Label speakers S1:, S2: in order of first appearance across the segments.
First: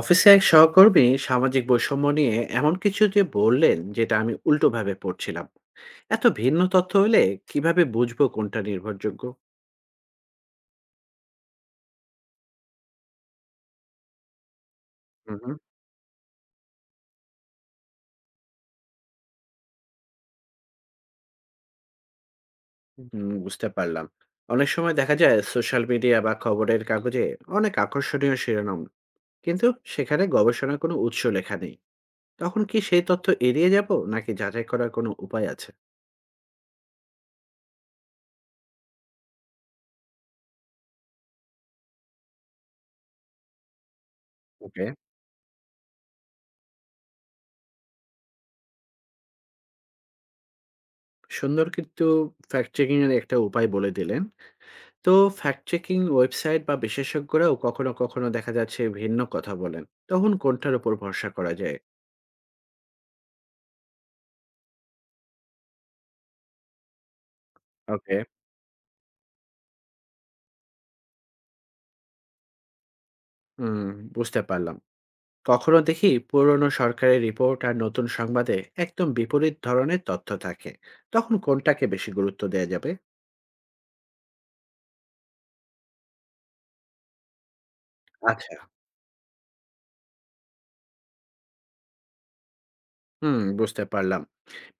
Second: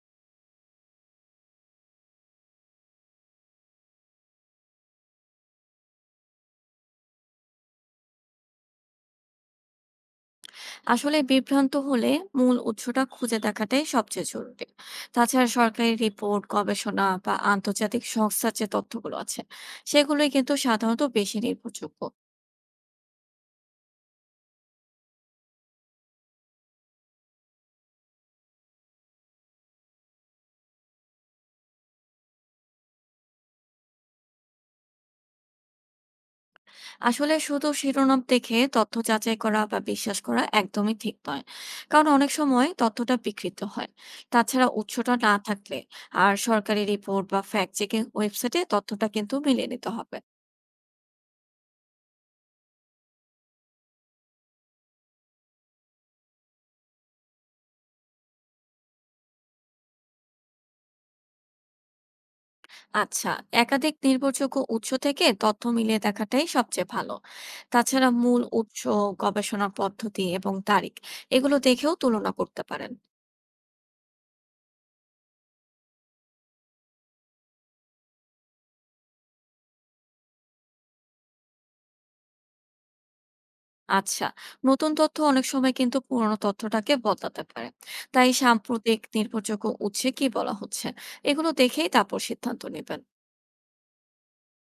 S1: অফিসে এক সহকর্মী সামাজিক বৈষম্য নিয়ে এমন কিছু যে বললেন যেটা আমি উল্টোভাবে পড়ছিলাম। এত ভিন্ন তথ্য হলে কিভাবে বুঝবো কোনটা নির্ভরযোগ্য?
S2: আসলে বিভ্রান্ত হলে মূল উৎসটা খুঁজে দেখাটাই সবচেয়ে জরুরি।
S1: হুম
S2: তাছাড়া
S1: হুম।
S2: সরকারি রিপোর্ট, গবেষণা বা আন্তর্জাতিক সংস্থার যে তথ্যগুলো আছে সেগুলোই কিন্তু সাধারণত বেশি নির্ভরযোগ্য।
S1: হুম, বুঝতে পারলাম। অনেক সময় দেখা যায় সোশ্যাল মিডিয়া বা খবরের কাগজে অনেক আকর্ষণীয় শিরোনাম, কিন্তু সেখানে গবেষণার কোনো উৎস লেখা নেই। তখন কি সেই তথ্য এড়িয়ে যাব নাকি যাচাই করার কোনো উপায় আছে?
S2: আসলে শুধু শিরোনাম দেখে তথ্য যাচাই করা বা বিশ্বাস করা একদমই ঠিক নয়, কারণ অনেক সময় তথ্যটা বিকৃত হয়। তাছাড়া
S1: ওকে।
S2: উৎসটা না থাকলে আর সরকারি রিপোর্ট বা ফ্যাক্ট চেকিং ওয়েবসাইটে তথ্যটা কিন্তু মিলিয়ে নিতে হবে।
S1: সুন্দর, কিন্তু ফ্যাক্ট চেকিং এর একটা উপায় বলে দিলেন। তো ফ্যাক্ট চেকিং ওয়েবসাইট বা বিশেষজ্ঞরাও কখনো কখনো দেখা যাচ্ছে ভিন্ন কথা বলেন। তখন কোনটার উপর ভরসা করা যায়?
S2: আচ্ছা, একাধিক নির্ভরযোগ্য উৎস থেকে তথ্য মিলিয়ে দেখাটাই সবচেয়ে ভালো। তাছাড়া
S1: ওকে।
S2: মূল উৎস, গবেষণা পদ্ধতি এবং তারিখ, এগুলো দেখেও তুলনা করতে পারেন।
S1: হুম, বুঝতে পারলাম। কখনো দেখি পুরনো সরকারি রিপোর্ট আর নতুন সংবাদে একদম বিপরীত ধরনের তথ্য থাকে। তখন কোনটাকে বেশি গুরুত্ব দেওয়া যাবে?
S2: আচ্ছা, নতুন তথ্য অনেক সময় কিন্তু পুরনো তথ্যটাকে বদলাতে পারে। তাই
S1: আচ্ছা।
S2: সাম্প্রতিক নির্ভরযোগ্য উৎসে কি বলা হচ্ছে এগুলো দেখেই তারপর সিদ্ধান্ত নেবেন।
S1: হুম, বুঝতে পারলাম।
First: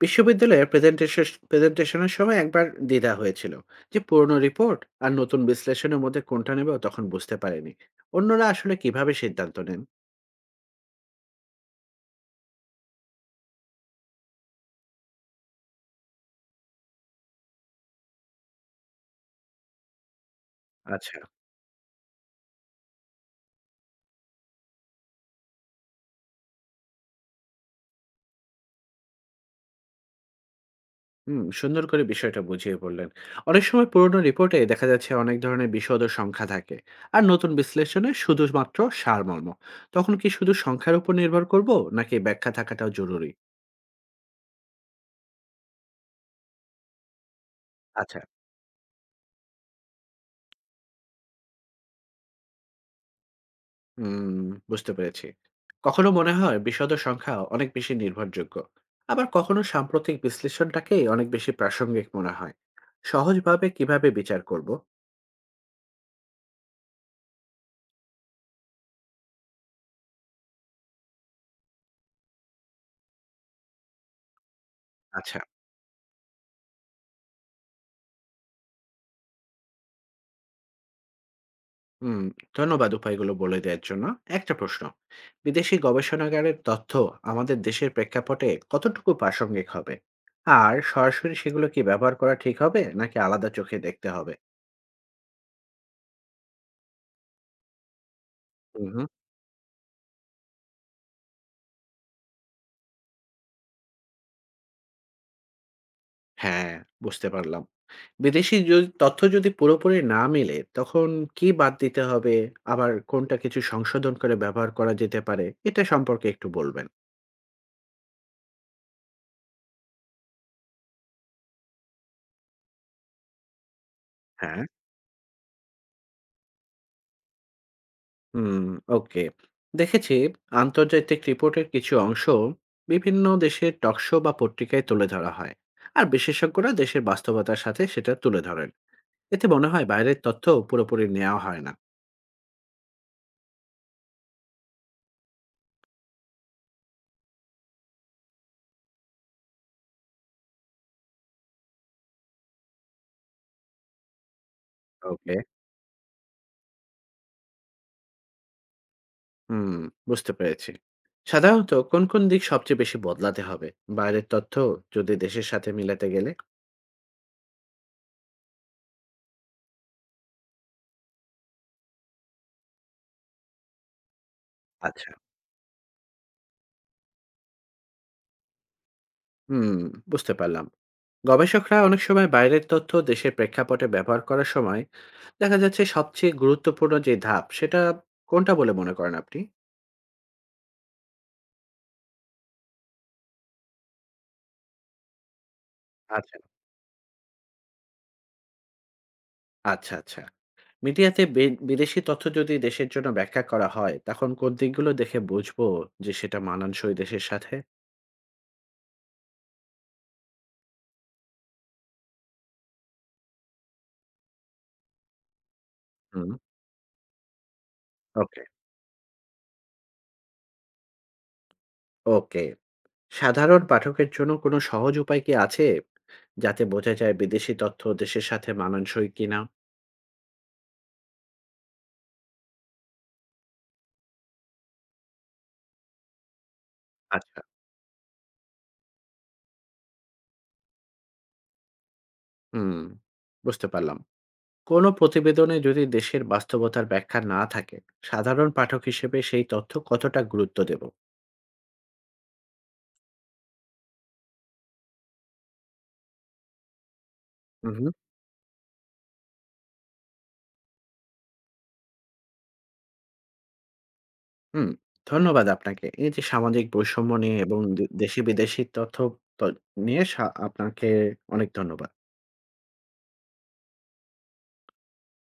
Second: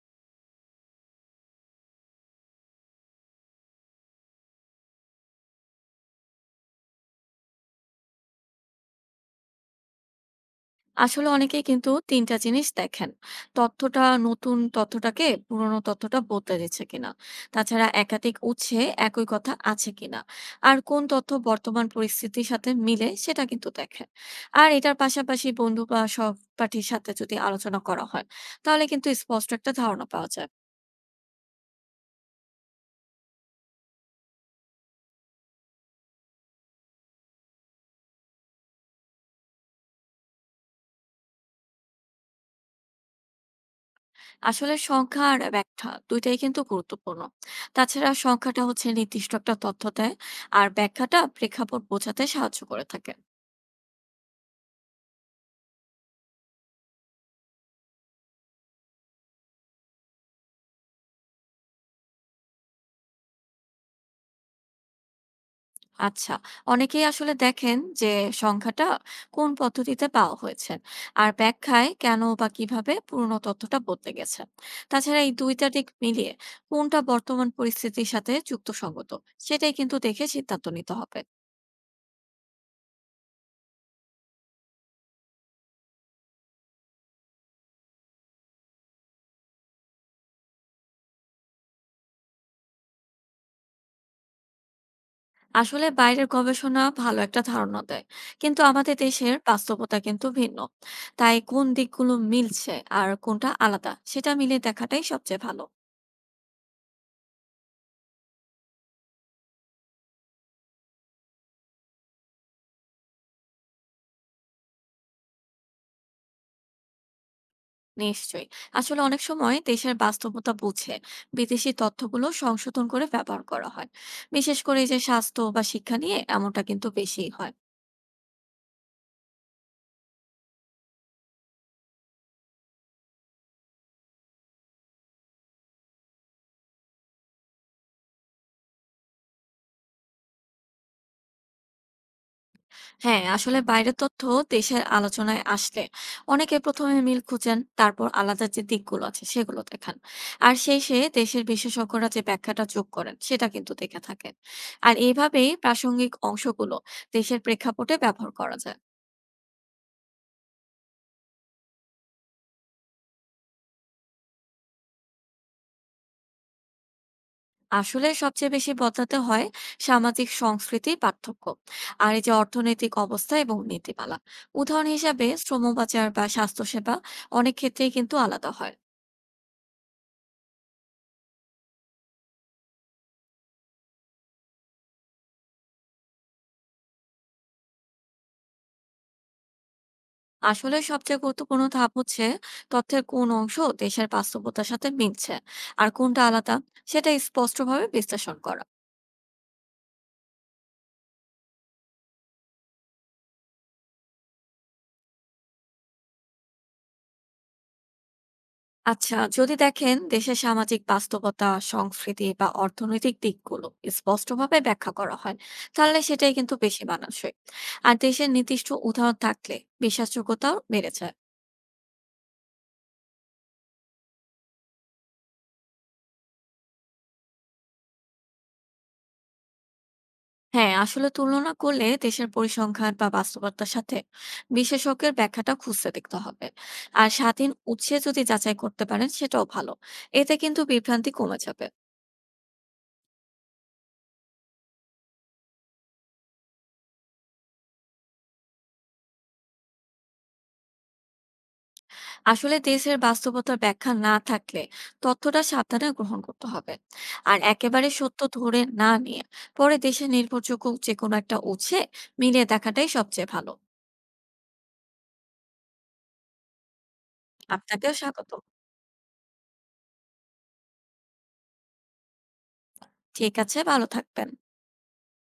S1: বিশ্ববিদ্যালয়ের প্রেজেন্টেশন প্রেজেন্টেশনের সময় একবার দ্বিধা হয়েছিল যে পুরনো রিপোর্ট আর নতুন বিশ্লেষণের মধ্যে কোনটা নেবে, তখন বুঝতে পারিনি। অন্যরা আসলে কিভাবে সিদ্ধান্ত নেন?
S2: আসলে অনেকেই কিন্তু ৩ টা জিনিস দেখেন। তথ্যটা নতুন, তথ্যটাকে পুরনো তথ্যটা বদলে দিচ্ছে কিনা। তাছাড়া একাধিক উৎসে একই কথা আছে কিনা। আর কোন
S1: আচ্ছা।
S2: তথ্য বর্তমান পরিস্থিতির সাথে মিলে সেটা কিন্তু দেখেন। আর এটার পাশাপাশি বন্ধু বা সহপাঠীর সাথে যদি আলোচনা করা হয়, তাহলে কিন্তু স্পষ্ট একটা ধারণা পাওয়া যায়।
S1: হুম, সুন্দর করে বিষয়টা বুঝিয়ে বললেন। অনেক সময় পুরোনো রিপোর্টে দেখা যাচ্ছে অনেক ধরনের বিশদ ও সংখ্যা থাকে। আর নতুন বিশ্লেষণে শুধুমাত্র সারমর্ম। তখন কি শুধু সংখ্যার উপর নির্ভর করব নাকি ব্যাখ্যা থাকাটাও জরুরি?
S2: আসলে সংখ্যা আর ব্যাখ্যা ২ টাই কিন্তু গুরুত্বপূর্ণ। তাছাড়া
S1: আচ্ছা,
S2: সংখ্যাটা হচ্ছে নির্দিষ্ট একটা তথ্য দেয়, আর ব্যাখ্যাটা প্রেক্ষাপট বোঝাতে সাহায্য করে থাকে।
S1: হুম, বুঝতে পেরেছি। কখনো মনে হয় বিশদ ও সংখ্যা অনেক বেশি নির্ভরযোগ্য। আবার কখনো সাম্প্রতিক বিশ্লেষণটাকেই অনেক বেশি প্রাসঙ্গিক মনে হয়। সহজভাবে কিভাবে বিচার করব?
S2: আচ্ছা, অনেকেই আসলে দেখেন যে সংখ্যাটা কোন পদ্ধতিতে পাওয়া হয়েছে আর ব্যাখ্যায় কেন বা কিভাবে পুরনো তথ্যটা বদলে গেছে। তাছাড়া এই
S1: আচ্ছা।
S2: দুইটা দিক মিলিয়ে কোনটা বর্তমান পরিস্থিতির সাথে যুক্তিসঙ্গত সেটাই কিন্তু দেখে সিদ্ধান্ত নিতে হবে।
S1: হুম, ধন্যবাদ উপায়গুলো বলে দেওয়ার জন্য। একটা প্রশ্ন, বিদেশি গবেষণাগারের তথ্য আমাদের দেশের প্রেক্ষাপটে কতটুকু প্রাসঙ্গিক হবে? আর সরাসরি সেগুলো কি ব্যবহার করা ঠিক হবে নাকি আলাদা চোখে দেখতে হবে?
S2: আসলে বাইরের গবেষণা ভালো একটা ধারণা দেয়, কিন্তু
S1: হুম,
S2: আমাদের
S1: হুম।
S2: দেশের বাস্তবতা কিন্তু ভিন্ন। তাই কোন দিকগুলো মিলছে আর কোনটা আলাদা সেটা মিলিয়ে দেখাটাই সবচেয়ে ভালো।
S1: হ্যাঁ, বুঝতে পারলাম। বিদেশি যদি তথ্য যদি পুরোপুরি না মিলে তখন কি বাদ দিতে হবে? আবার কোনটা কিছু সংশোধন করে ব্যবহার করা যেতে পারে? এটা সম্পর্কে একটু বলবেন।
S2: নিশ্চয়ই। আসলে অনেক সময় দেশের বাস্তবতা বুঝে বিদেশি তথ্যগুলো সংশোধন করে ব্যবহার করা হয়। বিশেষ
S1: হ্যাঁ।
S2: করে এই যে স্বাস্থ্য বা শিক্ষা নিয়ে এমনটা কিন্তু বেশি হয়।
S1: হুম, ওকে। দেখেছি আন্তর্জাতিক রিপোর্টের কিছু অংশ বিভিন্ন দেশের টকশো বা পত্রিকায় তুলে ধরা হয়, আর বিশেষজ্ঞরা দেশের বাস্তবতার সাথে সেটা তুলে ধরেন। এতে মনে হয় বাইরের তথ্য পুরোপুরি নেওয়া হয় না।
S2: হ্যাঁ, আসলে বাইরের তথ্য দেশের আলোচনায় আসলে অনেকে প্রথমে মিল খুঁজেন, তারপর আলাদা যে দিকগুলো আছে সেগুলো দেখান। আর শেষে দেশের বিশেষজ্ঞরা যে ব্যাখ্যাটা যোগ করেন সেটা কিন্তু দেখে থাকেন। আর
S1: ওকে।
S2: এইভাবেই প্রাসঙ্গিক অংশগুলো দেশের প্রেক্ষাপটে ব্যবহার করা যায়।
S1: হুম, বুঝতে পেরেছি। সাধারণত কোন কোন দিক সবচেয়ে বেশি বদলাতে হবে বাইরের তথ্য যদি দেশের সাথে মিলাতে গেলে?
S2: আসলে সবচেয়ে বেশি বদলাতে হয় সামাজিক সংস্কৃতির পার্থক্য আর এই যে অর্থনৈতিক অবস্থা এবং নীতিমালা। উদাহরণ
S1: আচ্ছা।
S2: হিসাবে শ্রম বাজার বা স্বাস্থ্যসেবা অনেক ক্ষেত্রেই কিন্তু আলাদা হয়।
S1: হুম, বুঝতে পারলাম। গবেষকরা অনেক সময় বাইরের তথ্য দেশের প্রেক্ষাপটে ব্যবহার করার সময় দেখা যাচ্ছে সবচেয়ে গুরুত্বপূর্ণ যে ধাপ, সেটা কোনটা বলে মনে করেন আপনি?
S2: আসলে সবচেয়ে গুরুত্বপূর্ণ ধাপ হচ্ছে তথ্যের কোন অংশ দেশের বাস্তবতার সাথে মিলছে আর কোনটা
S1: আচ্ছা।
S2: আলাদা সেটা স্পষ্টভাবে বিশ্লেষণ করা।
S1: আচ্ছা, আচ্ছা। মিডিয়াতে বে বিদেশি তথ্য যদি দেশের জন্য ব্যাখ্যা করা হয়, তখন কোন দিকগুলো দেখে বুঝবো যে সেটা মানানসই দেশের সাথে?
S2: আচ্ছা, যদি দেখেন দেশের সামাজিক বাস্তবতা, সংস্কৃতি বা অর্থনৈতিক দিকগুলো স্পষ্টভাবে ব্যাখ্যা করা হয়, তাহলে
S1: হুম।
S2: সেটাই কিন্তু বেশি মানানসই। আর দেশের
S1: ওকে,
S2: নির্দিষ্ট উদাহরণ থাকলে বিশ্বাসযোগ্যতাও বেড়ে যায়।
S1: ওকে। সাধারণ পাঠকের জন্য কোনো সহজ উপায় কি আছে? যাতে বোঝা যায় বিদেশি তথ্য দেশের সাথে মানানসই কিনা?
S2: হ্যাঁ, আসলে তুলনা করলে দেশের পরিসংখ্যান বা বাস্তবতার সাথে বিশেষজ্ঞের ব্যাখ্যাটা খুঁজতে দেখতে হবে। আর
S1: আচ্ছা।
S2: স্বাধীন উৎসে যদি যাচাই করতে পারেন সেটাও ভালো। এতে কিন্তু বিভ্রান্তি কমে যাবে।
S1: হুম, বুঝতে পারলাম। কোনো প্রতিবেদনে যদি দেশের বাস্তবতার ব্যাখ্যা না থাকে সাধারণ পাঠক হিসেবে সেই তথ্য কতটা গুরুত্ব দেব?
S2: আসলে দেশের বাস্তবতার ব্যাখ্যা না থাকলে তথ্যটা সাবধানে গ্রহণ করতে হবে, আর
S1: উম হুম।
S2: একেবারে সত্য ধরে না নিয়ে পরে দেশের নির্ভরযোগ্য যে কোনো একটা উৎসে মিলিয়ে দেখাটাই সবচেয়ে ভালো।
S1: হুম, ধন্যবাদ আপনাকে এই যে সামাজিক বৈষম্য নিয়ে এবং
S2: আপনাকেও
S1: দেশি
S2: স্বাগত।
S1: বিদেশি তথ্য ত- নিয়ে আপনাকে অনেক ধন্যবাদ।
S2: ঠিক আছে, ভালো থাকবেন।